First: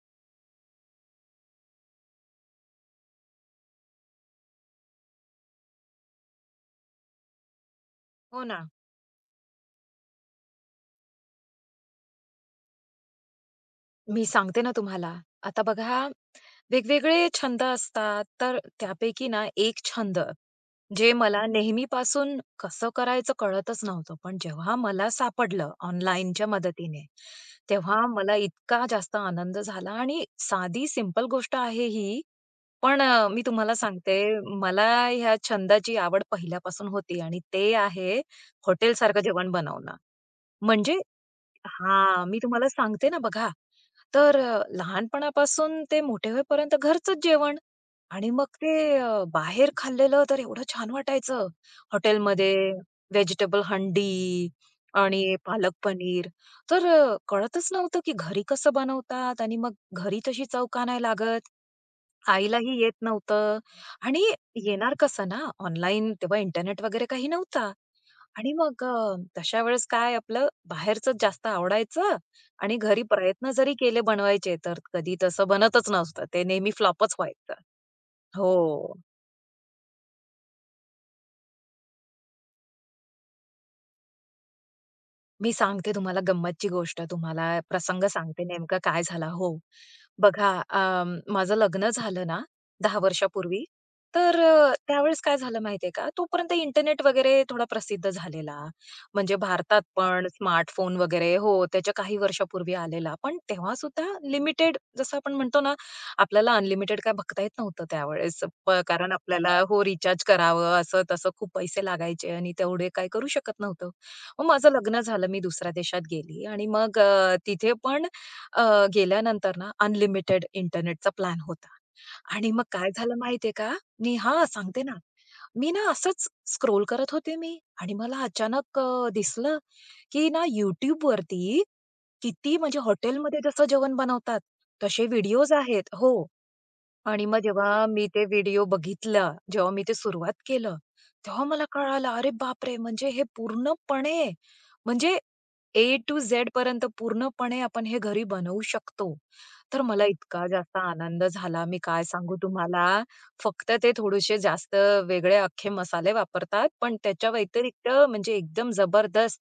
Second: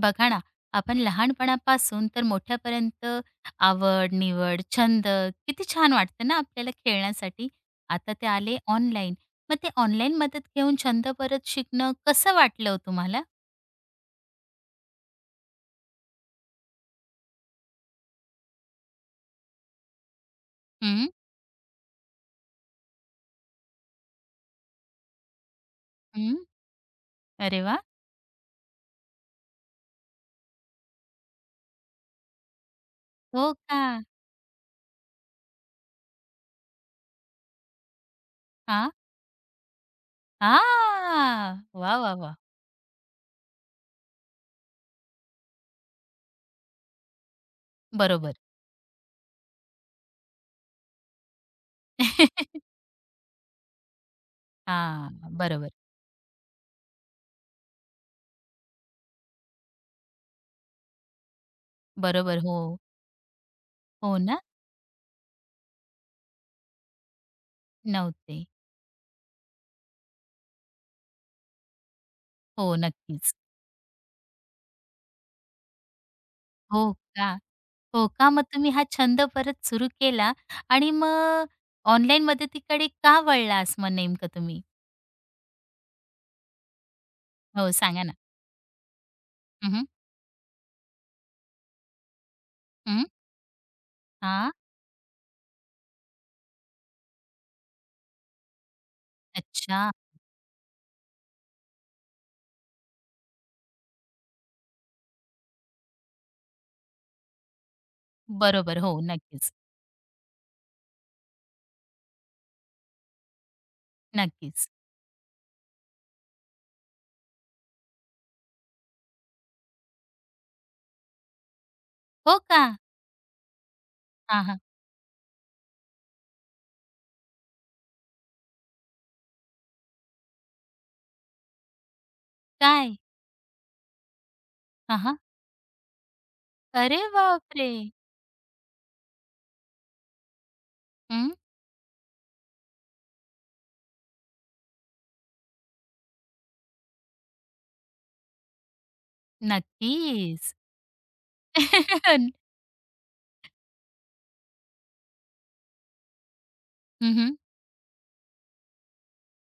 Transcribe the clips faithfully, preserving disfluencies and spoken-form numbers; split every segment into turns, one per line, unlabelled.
बघा ना, आपण लहानपणापासून तर मोठ्यापर्यंत आवड निवड छंद, किती छान वाटतं ना आपल्याला खेळण्यासाठी. आता ते
हो
आले
ना.
ऑनलाईन. मग ते ऑनलाईन मदत घेऊन छंद परत शिकणं कसं वाटलं हो तुम्हाला?
मी सांगते ना तुम्हाला. आता बघा, वेगवेगळे छंद असतात, तर त्यापैकी ना एक छंद,
हं,
जे मला नेहमीपासून कसं करायचं कळतच नव्हतं. पण जेव्हा मला सापडलं
हं,
ऑनलाईनच्या मदतीने,
अरे वा.
तेव्हा मला इतका जास्त आनंद झाला आणि साधी सिंपल गोष्ट आहे ही, पण अ, मी
हो
तुम्हाला
का?
सांगते, मला ह्या छंदाची आवड पहिल्यापासून होती आणि ते आहे
हा,
हॉटेलसारखं जेवण बनवणं. म्हणजे
हा, वा वा
हां,
वा,
मी तुम्हाला सांगते ना बघा. तर अ, लहानपणापासून ते मोठे होईपर्यंत घरचंच जेवण. आणि
बरोबर.
मग ते अ, बाहेर खाल्लेलं तर एवढं छान वाटायचं. हॉटेलमध्ये व्हेजिटेबल हंडी
हा,
आणि
बरोबर,
पालक पनीर. तर अ, कळतच नव्हतं की घरी कसं बनवतात आणि मग घरी तशी चव का नाही लागत.
बरोबर हो,
आईलाही येत नव्हतं
हो
आणि
ना,
येणार कसं ना ऑनलाईन तेव्हा इंटरनेट वगैरे काही नव्हता.
नव्हते,
आणि मग अ, तशा वेळेस काय आपलं बाहेरचंच जास्त आवडायचं
हो
आणि घरी
नक्कीच,
प्रयत्न जरी केले बनवायचे तर कधी तसं बनतच नव्हतं. ते नेहमी
हो
फ्लॉपच
का?
व्हायचं.
हो का? मग तुम्ही हा
हो.
छंद परत सुरू केला आणि मग ऑनलाईन मदतीकडे का वळलास मग नेमकं तुम्ही?
मी सांगते तुम्हाला गंमतची गोष्ट. तुम्हाला
हो, सांगा
प्रसंग
ना?
सांगते नेमकं काय झाला. हो.
हं, हं.
बघा अ, माझं लग्न झालं ना दहा
हं.
वर्षापूर्वी. तर अ, त्यावेळेस काय झालं माहितीये का, तोपर्यंत इंटरनेट वगैरे थोडा प्रसिद्ध झालेला. म्हणजे भारतात
अच्छा.
पण स्मार्टफोन वगैरे हो, त्याच्या काही वर्षापूर्वी आलेला. पण तेव्हासुद्धा लिमिटेड जसं आपण म्हणतो ना, आपल्याला अनलिमिटेड काय बघता येत नव्हतं त्यावेळेस.
बरोबर.
प
हो,
कारण
नक्कीच,
आपल्याला हो, रिचार्ज करावं असं-तसं खूप पैसे लागायचे आणि तेवढे काही करू शकत नव्हतो. मग
नक्कीच.
माझं लग्न झालं, मी दुसऱ्या देशात गेली आणि मग अ, तिथे पण अ, गेल्यानंतर ना अनलिमिटेड इंटरनेटचा प्लॅन होता.
हो
आणि
का?
मग काय झालं माहितीये का? मी
हां,
हां,
हां.
सांगते ना. मी ना असंच स्क्रोल करत होते मी आणि मला अचानक अ, दिसलं, की ना YouTubeवरती किती म्हणजे
काय?
हॉटेलमध्ये जसं जेवण बनवतात,
हां,
तसे
हां.
व्हिडिओज आहेत. हो.
अरे
आणि मग
बापरे!
जेव्हा मी ते व्हिडिओ बघितलं, जेव्हा मी ते सुरुवात केलं,
हं.
तेव्हा मला कळालं, अरे बापरे! म्हणजे हे पूर्णपणे म्हणजे ए टू झेड पर्यंत पूर्णपणे आपण हे घरी बनवू शकतो. तर मला इतका
नक्कीच.
जास्त आनंद झाला, मी काय सांगू तुम्हाला. फक्त ते थोडेसे जास्त वेगळे अख्खे मसाले वापरतात, पण
हं,
त्याच्या
हं.
व्यतिरिक्त म्हणजे एकदम जबरदस्त,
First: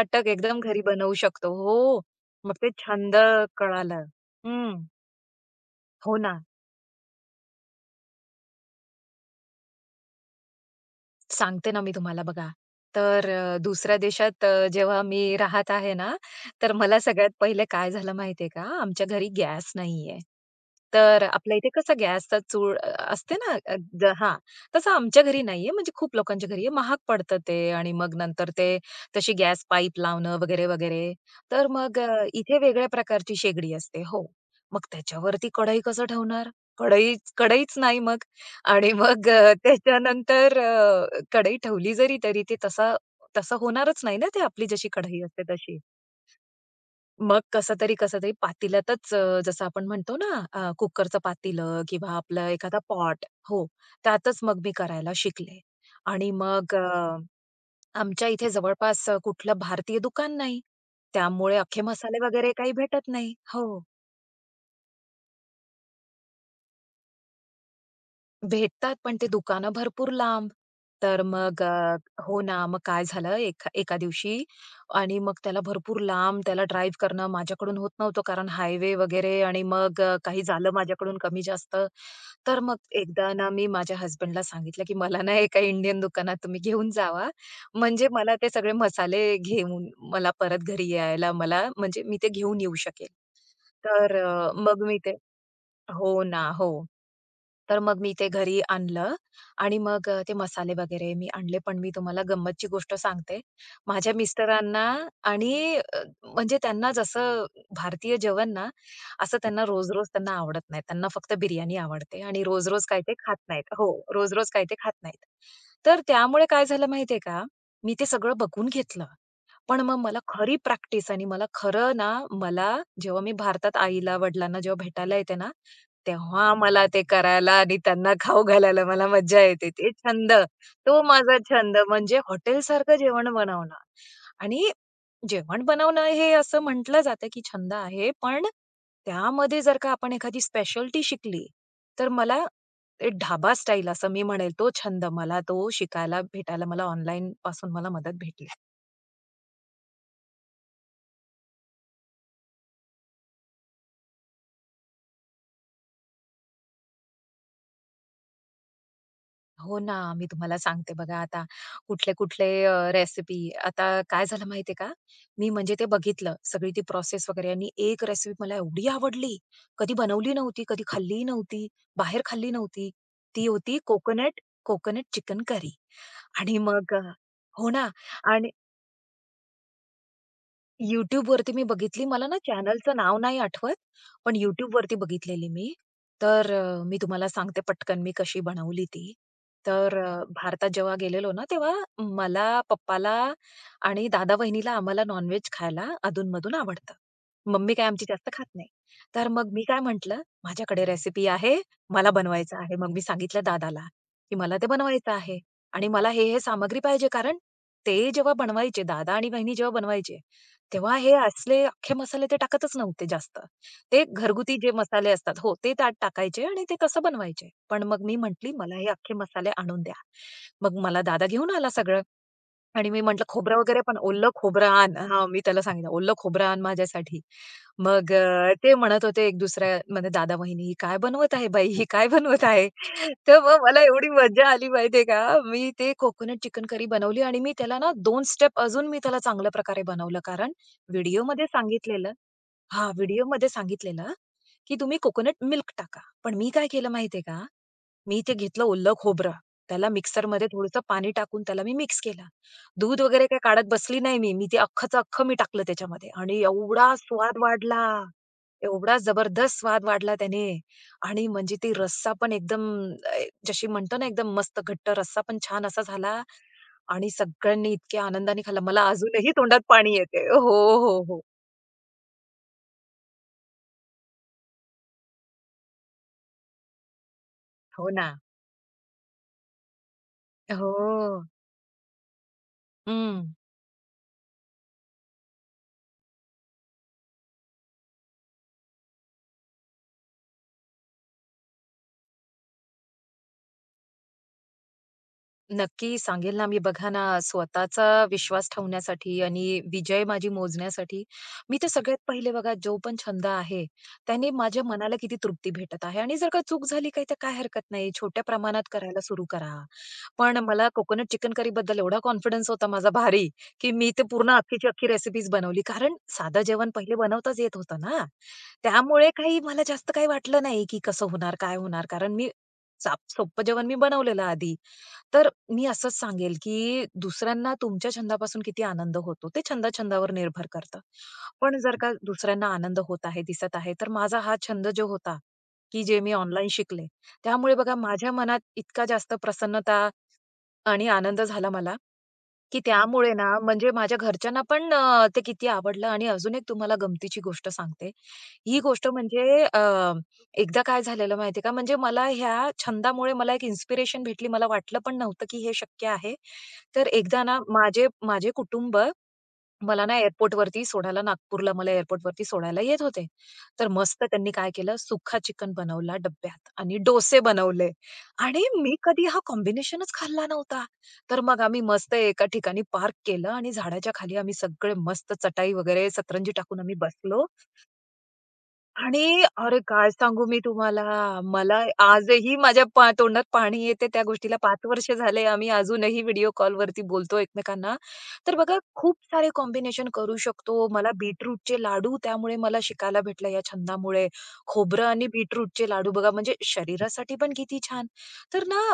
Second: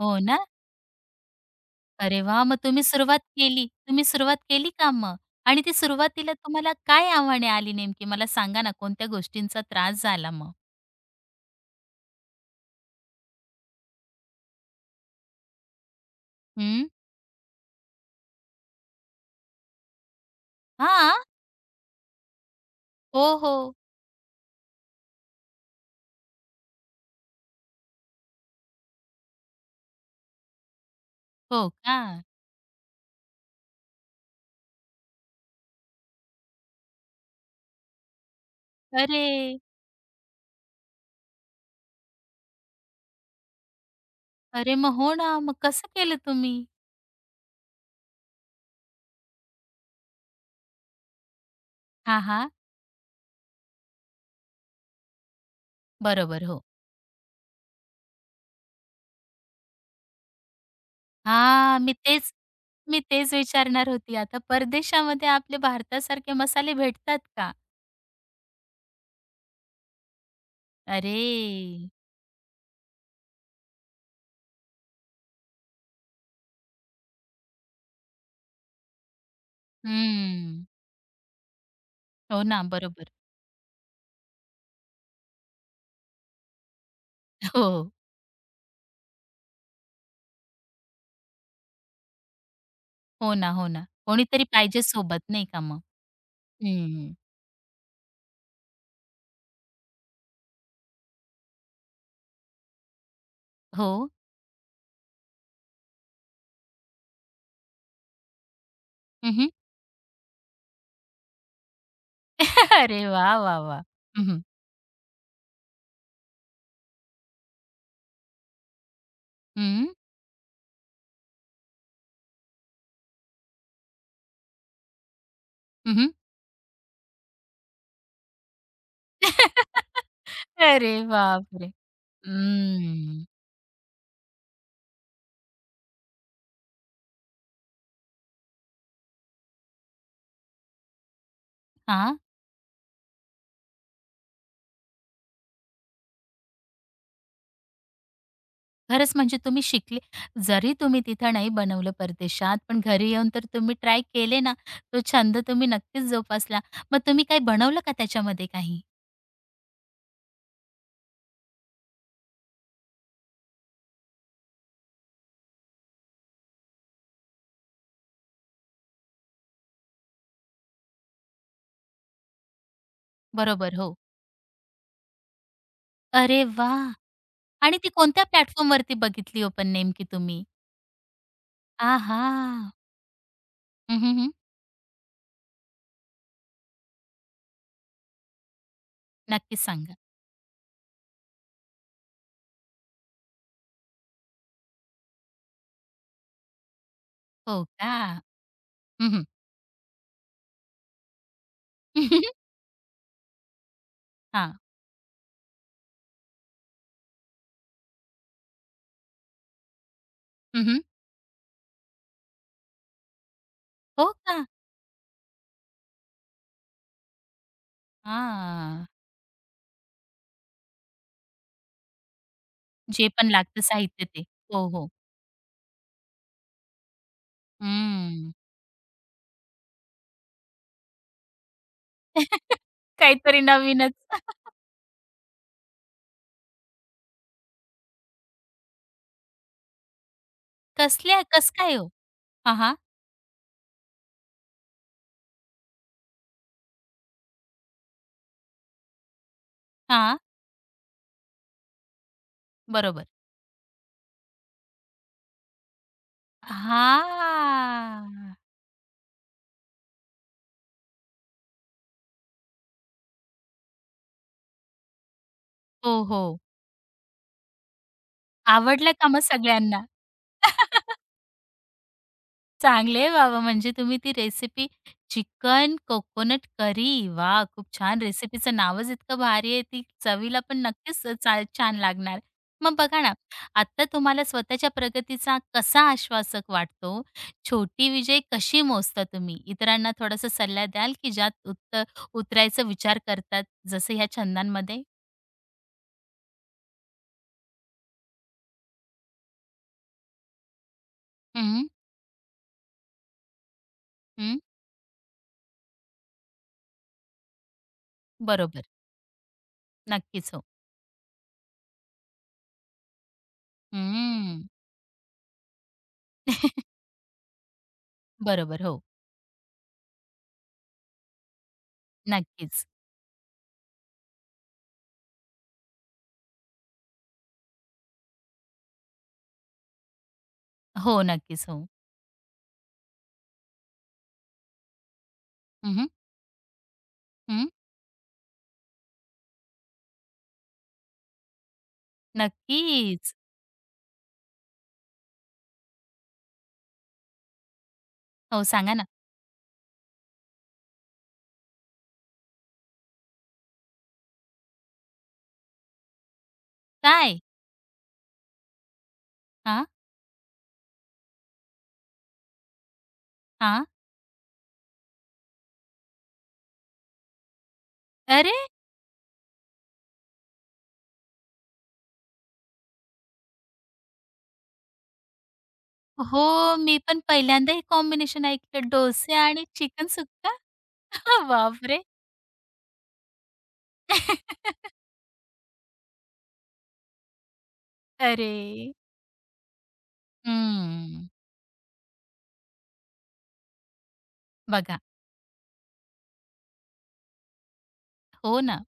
हो ना?
एकदम घरी बनवू शकतो. हो,
अरे वा,
मग
मग
ते
तुम्ही
छंद
सुरुवात केली.
कळाला.
तुम्ही सुरुवात केली
हं,
का मग? आणि ती
हो
सुरुवातीला
ना.
तुम्हाला काय आव्हाने आली नेमकी? मला सांगा ना कोणत्या गोष्टींचा त्रास झाला मग?
सांगते ना मी तुम्हाला बघा. तर अ, दुसऱ्या देशात अ, जेव्हा मी राहत आहे ना, तर मला सगळ्यात पहिले काय झालं माहिती आहे का, आमच्या घरी गॅस नाहीये.
हां.
तर आपल्या इथे कसं गॅसचा चूळ अ,
हो,
असते ना
हो.
अ, ग हां, तसं आमच्या घरी नाहीये, म्हणजे खूप लोकांच्या घरी आहे. महाग पडतं ते आणि मग नंतर ते तशी गॅस पाईप लावणं वगैरे, वगैरे.
हो
तर
का?
मग अ, इथे वेगळ्या प्रकारची शेगडी असते. हो, मग त्याच्यावरती कढई कसं ठेवणार? कढईच कढईच नाही मग आणि
अरे!
मग अ, त्याच्यानंतर कढई ठेवली जरी तरी ते तसा तसं होणारच नाही ना, ते आपली
अरे,
जशी
मग हो
कढई
ना.
असते
मग
तशी.
कसं केलं तुम्ही?
मग कसं तरी, कसं तरी पातेल्यातच अ, जसं आपण म्हणतो ना, अ, कुकरचं पातेलं किंवा
हां,
आपलं
हां.
एखादा पॉट हो, त्यातच मग मी करायला शिकले. आणि
बरोबर, हो.
मग अ, आमच्या इथे जवळपास अ, कुठलं भारतीय दुकान नाही. त्यामुळे
हां,
अख्खे
मी
मसाले
तेच
वगैरे काही
मी
भेटत
तेच
नाही. हो.
विचारणार होती. आता परदेशामध्ये आपले भारतासारखे मसाले भेटतात का?
भेटतात, पण ते दुकानं भरपूर लांब. तर मग
अरे!
अ, हो ना, मग काय झालं एका एका दिवशी आणि मग त्याला भरपूर लांब त्याला ड्राईव्ह करणं माझ्याकडून होत नव्हतं, कारण हायवे वगैरे आणि मग अ, काही
हं.
झालं माझ्याकडून कमी-जास्त.
हो
तर
ना,
मग
बरोबर.
एकदा ना मी माझ्या हसबँडला सांगितलं, की "मला ना एका इंडियन दुकानात तुम्ही घेऊन जावा,
हो, हो,
म्हणजे मला ते सगळे मसाले घेऊन मला परत घरी यायला मला म्हणजे मी ते घेऊन येऊ शकेल."
हो ना, हो ना.
तर
कोणीतरी
अ,
पाहिजे
मग मी ते
सोबत नाही का मग?
हो ना, हो.
हं.
तर मग मी ते घरी आणलं आणि मग अ, ते मसाले वगैरे मी आणले. पण मी तुम्हाला गंमतची गोष्ट सांगते.
हो.
माझ्या मिस्टरांना आणि अ, म्हणजे त्यांना जसं भारतीय जेवण ना,
हं,
असं
हं.
त्यांना रोज-रोज त्यांना आवडत नाही. त्यांना फक्त बिर्याणी आवडते आणि रोज-रोज काय
अरे
ते
वाह!
खात
वाह!
नाहीत.
वाह!
हो,
हं, हं.
रोज-रोज काय ते खात नाहीत. तर त्यामुळे काय झालं माहितीये का, मी ते सगळं बघून घेतलं. पण मग मला खरी प्रॅक्टिस आणि मला खरं ना, मला जेव्हा मी भारतात आईला-वडिलांना जेव्हा भेटायला येते ना,
हं, हं.
तेव्हा मला ते करायला आणि त्यांना खाऊ घालायला मला मज्जा येते. ते छंद,
अरे
तो माझा
बापरे!
छंद म्हणजे हॉटेलसारखं
हं.
जेवण बनवणं. आणि जेवण बनवणं हे असं म्हटलं जातं, की छंद आहे, पण त्यामध्ये जर का आपण एखादी स्पेशालिटी शिकली, तर
हां.
मला ते ढाबा स्टाईल असं मी म्हणेल, तो छंद मला तो शिकायला भेटायला मला ऑनलाईनपासून मला मदत भेटली.
खरंच म्हणजे तुम्ही शिकले, जरी तुम्ही तिथं नाही बनवलं परदेशात, पण घरी येऊन तर तुम्ही ट्राय केले ना, तो छंद तुम्ही नक्कीच जोपासला. मग तुम्ही काही बनवलं का त्याच्यामध्ये काही?
हो ना, मी तुम्हाला सांगते बघा आता कुठले-कुठले रेसिपी आता काय झालं माहिती का? मी म्हणजे ते बघितलं सगळी ती प्रोसेस वगैरे आणि एक रेसिपी मला एवढी आवडली, कधी बनवली नव्हती, कधी खाल्लीही नव्हती, बाहेर खाल्ली नव्हती. ती
बरोबर,
होती
हो.
कोकोनट कोकोनट चिकन करी
अरे
आणि
वा,
मग अ, हो
आणि ती
ना
कोणत्या
आणि
प्लॅटफॉर्मवरती बघितली हो पण नेमकी तुम्ही?
YouTube वरती मी बघितली.
आहा!
मला ना चॅनलचं नाव नाही आठवत,
हं, हं, हं.
पण YouTube वरती बघितलेली मी. तर अ, मी तुम्हाला सांगते पटकन मी कशी बनवली ती.
नक्कीच सांगा.
तर अ, भारतात जेव्हा गेलेलो ना, तेव्हा मला, पप्पाला आणि दादा-वहिनीला आम्हाला नॉन खायला अधून आवडतं.
हो
मम्मी काय
का?
आमची जास्त खात नाही.
हं, हं.
तर मग मी काय म्हटलं, "माझ्याकडे रेसिपी आहे, मला बनवायचं आहे." मग मी सांगितलं दादाला, की
हां.
"मला ते बनवायचं आहे आणि मला हे, हे सामग्री पाहिजे." कारण ते जेव्हा बनवायचे, दादा आणि वहिनी जेव्हा बनवायचे,
हं, हं.
तेव्हा हे असले अख्खे मसाले ते टाकतच नव्हते जास्त. ते
हो का?
घरगुती जे मसाले असतात हो, ते त्यात टाकायचे आणि ते तसं बनवायचे. पण मग मी म्हटली, "मला
हां.
हे अख्खे मसाले आणून द्या." मग मला दादा घेऊन आला सगळं. आणि मी
जे
म्हटलं,
पण
"खोबरं
लागतं
वगैरे पण
साहित्य ते.
ओलं
हो,
खोबरं
हो.
आण." हां, मी त्याला सांगितलं, "ओलं खोबरं आण माझ्यासाठी." मग
हं.
अ, ते म्हणत होते एक दुसऱ्या म्हणजे दादा वहिनी, "ही काय बनवत आहे बाई? ही काय बनवत आहे?"
काहीतरी
तर मग मला एवढी
नवीनच.
मज्जा आली माहितीये का? मी ते कोकोनट चिकन करी बनवली आणि मी त्याला ना दोन स्टेप अजून मी त्याला चांगल्या प्रकारे बनवलं. कारण
कसल्या
व्हिडिओमध्ये
कसं काय हो?
सांगितलेलं
हां, हां.
हां, व्हिडिओमध्ये सांगितलेलं, की तुम्ही कोकोनट मिल्क टाका. पण मी काय केलं माहितीये का? मी ते घेतलं ओलं खोबरं. त्याला
हां.
मिक्सरमध्ये थोडंसं पाणी टाकून त्याला मी मिक्स केलं. दूध
बरोबर.
वगैरे काही काढत बसली नाही मी. मी ते अख्खच्या अख्खं मी टाकलं त्याच्यामध्ये आणि एवढा स्वाद वाढला,
हां.
एवढा जबरदस्त स्वाद वाढला त्याने आणि म्हणजे ती रस्सा पण एकदम अ, जशी म्हणतो ना एकदम मस्त घट्ट रस्सा पण छान असा
हो,
झाला
हो.
आणि सगळ्यांनी इतक्या आनंदाने खाल्ला. मला
आवडलं का मग
अजूनही तोंडात
सगळ्यांना?
पाणी येते. हो, हो, हो.
चांगले आहे बाबा, म्हणजे तुम्ही ती रेसिपी चिकन कोकोनट करी. वाह! खूप
हो
छान,
ना.
रेसिपीचं नावच इतकं भारी आहे. ती चवीला पण
हो.
नक्कीच चा छान लागणार. मग बघा ना,
हं.
आत्ता तुम्हाला स्वतःच्या प्रगतीचा कसा आश्वासक वाटतो? छोटी विजय कशी मोजता तुम्ही? इतरांना थोडासा सल्ला द्याल, की ज्यात उत उतरायचा विचार करतात, जसं ह्या छंदांमध्ये?
नक्की सांगेल ना मी. बघा ना, स्वतःचा विश्वास ठेवण्यासाठी आणि विजय माझी मोजण्यासाठी, मी
हं,
तर सगळ्यात पहिले बघा जो पण छंद आहे, त्याने
हं.
माझ्या मनाला किती तृप्ती भेटत आहे आणि जर का चूक झाली काही तर काय हरकत नाही. छोट्या
बरोबर.
प्रमाणात करायला सुरू करा.
नक्कीच
पण
हो.
मला कोकोनट चिकन करीबद्दल एवढा कॉन्फिडन्स होता माझा भारी, की मी ते पूर्ण
हं.
अख्खीच्या अख्खी रेसिपीज बनवली. कारण साधं जेवण पहिले बनवताच येत होतं ना.
बरोबर. हो.
त्यामुळे काही मला जास्त काही वाटलं नाही, की कसं होणार, काय होणार? कारण मी
नक्कीच.
साप सोप्पं जेवण मी बनवलेलं आधी. तर मी असंच सांगेल, की दुसऱ्यांना तुमच्या छंदापासून किती आनंद होतो, ते छंदा-छंदावर निर्भर करतं.
हो, नक्कीच.
पण
हो.
जर का दुसऱ्यांना आनंद होत आहे, दिसत आहे, तर माझा हा छंद जो होता,
हं,
की
हं.
जे मी ऑनलाईन शिकले,
हं.
त्यामुळे बघा माझ्या मनात इतका जास्त प्रसन्नता आणि आनंद झाला मला, की त्यामुळे
नक्कीच.
ना म्हणजे माझ्या घरच्यांना पण अ, ते किती आवडलं आणि अजून एक तुम्हाला गमतीची गोष्ट सांगते.
हो,
ही
सांगा ना.
गोष्ट म्हणजे अ, एकदा काय झालेलं माहितीये का, म्हणजे मला ह्या छंदामुळे मला एक इन्स्पिरेशन भेटली. मला वाटलं पण नव्हतं की हे शक्य आहे. तर
काय?
एकदा ना माझे माझे कुटुंब
हां,
मला ना एअरपोर्टवरती सोडायला नागपूरला मला एअरपोर्टवरती सोडायला येत होते.
हां.
तर मस्त त्यांनी काय केलं सुक्का चिकन बनवला डब्यात आणि डोसे बनवले
अरे!
आणि मी कधी हा कॉम्बिनेशनच खाल्ला नव्हता. तर मग आम्ही मस्त एका ठिकाणी पार्क केलं आणि झाडाच्या खाली आम्ही सगळे मस्त चटाई वगैरे सतरंजी
हो,
टाकून आम्ही
मी पण
बसलो
पहिल्यांदा हे कॉम्बिनेशन ऐकलं, डोसे
आणि
आणि
अरे
चिकन
काय सांगू
सुक्का.
मी तुम्हाला, मला
बापरे!
आजही माझ्या पा तोंडात पाणी येते त्या गोष्टीला. पाच वर्ष झाले आम्ही अजूनही व्हिडिओ कॉलवरती बोलतो एकमेकांना.
अरे!
तर बघा खूप सारे कॉम्बिनेशन करू शकतो. मला
हं.
बीटरूटचे लाडू त्यामुळे मला शिकायला भेटलं या छंदामुळे.
बघा.
खोबरं आणि बीटरूटचे लाडू बघा म्हणजे शरीरासाठी पण किती छान.
हो
तर ना
ना.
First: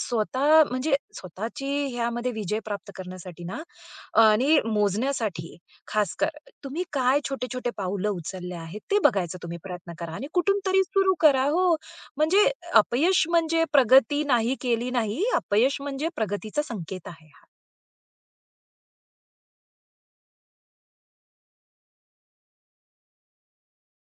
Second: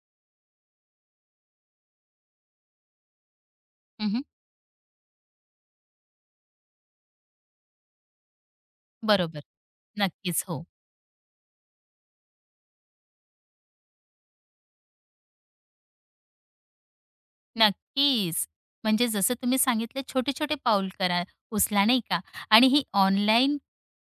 स्वतः म्हणजे स्वतःची ह्यामध्ये विजय प्राप्त करण्यासाठी ना
हं,
आणि मोजण्यासाठी खासकर तुम्ही काय छोटे-छोटे पावलं उचलले आहेत, ते बघायचा
बरोबर.
तुम्ही प्रयत्न करा आणि
नक्कीच.
कुठून
हो.
तरी सुरू करा. हो, म्हणजे अपयश म्हणजे प्रगती नाही केली नाही. अपयश म्हणजे प्रगतीचा संकेत आहे हा.
नक्कीच. म्हणजे जसं तुम्ही सांगितलं, छोटे-छोटे पाऊल करा, उचला नाही का, आणि ही ऑनलाईन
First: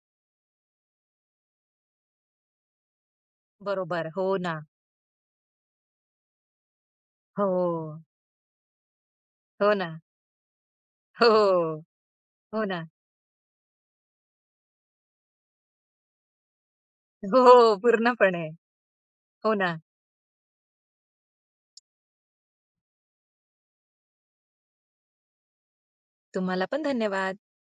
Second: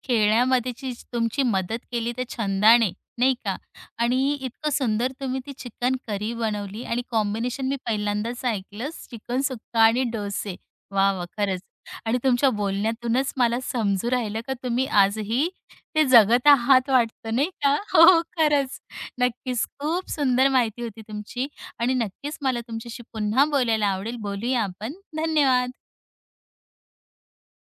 खेळण्यामध्येची तुमची मदत केली त्या छंदाने, नाही का?
बरोबर.
आणि
हो ना.
इतकं सुंदर तुम्ही ती चिकन करी बनवली आणि
हो.
कॉम्बिनेशन मी पहिल्यांदाच ऐकलं, चिकन
हो
सुक्का
ना.
आणि डोसे. वाह! वाह! खरंच.
हो.
आणि तुमच्या
हो ना.
बोलण्यातूनच मला समजू राहिलं का तुम्ही आजही ते जगत आहात वाटतं,
हो,
नाही का? हो,
पूर्णपणे.
खरंच.
हो
नक्कीच.
ना.
खूप सुंदर माहिती होती तुमची आणि नक्कीच मला तुमच्याशी पुन्हा बोलायला आवडेल. बोलूया आपण. धन्यवाद.
तुम्हाला पण धन्यवाद.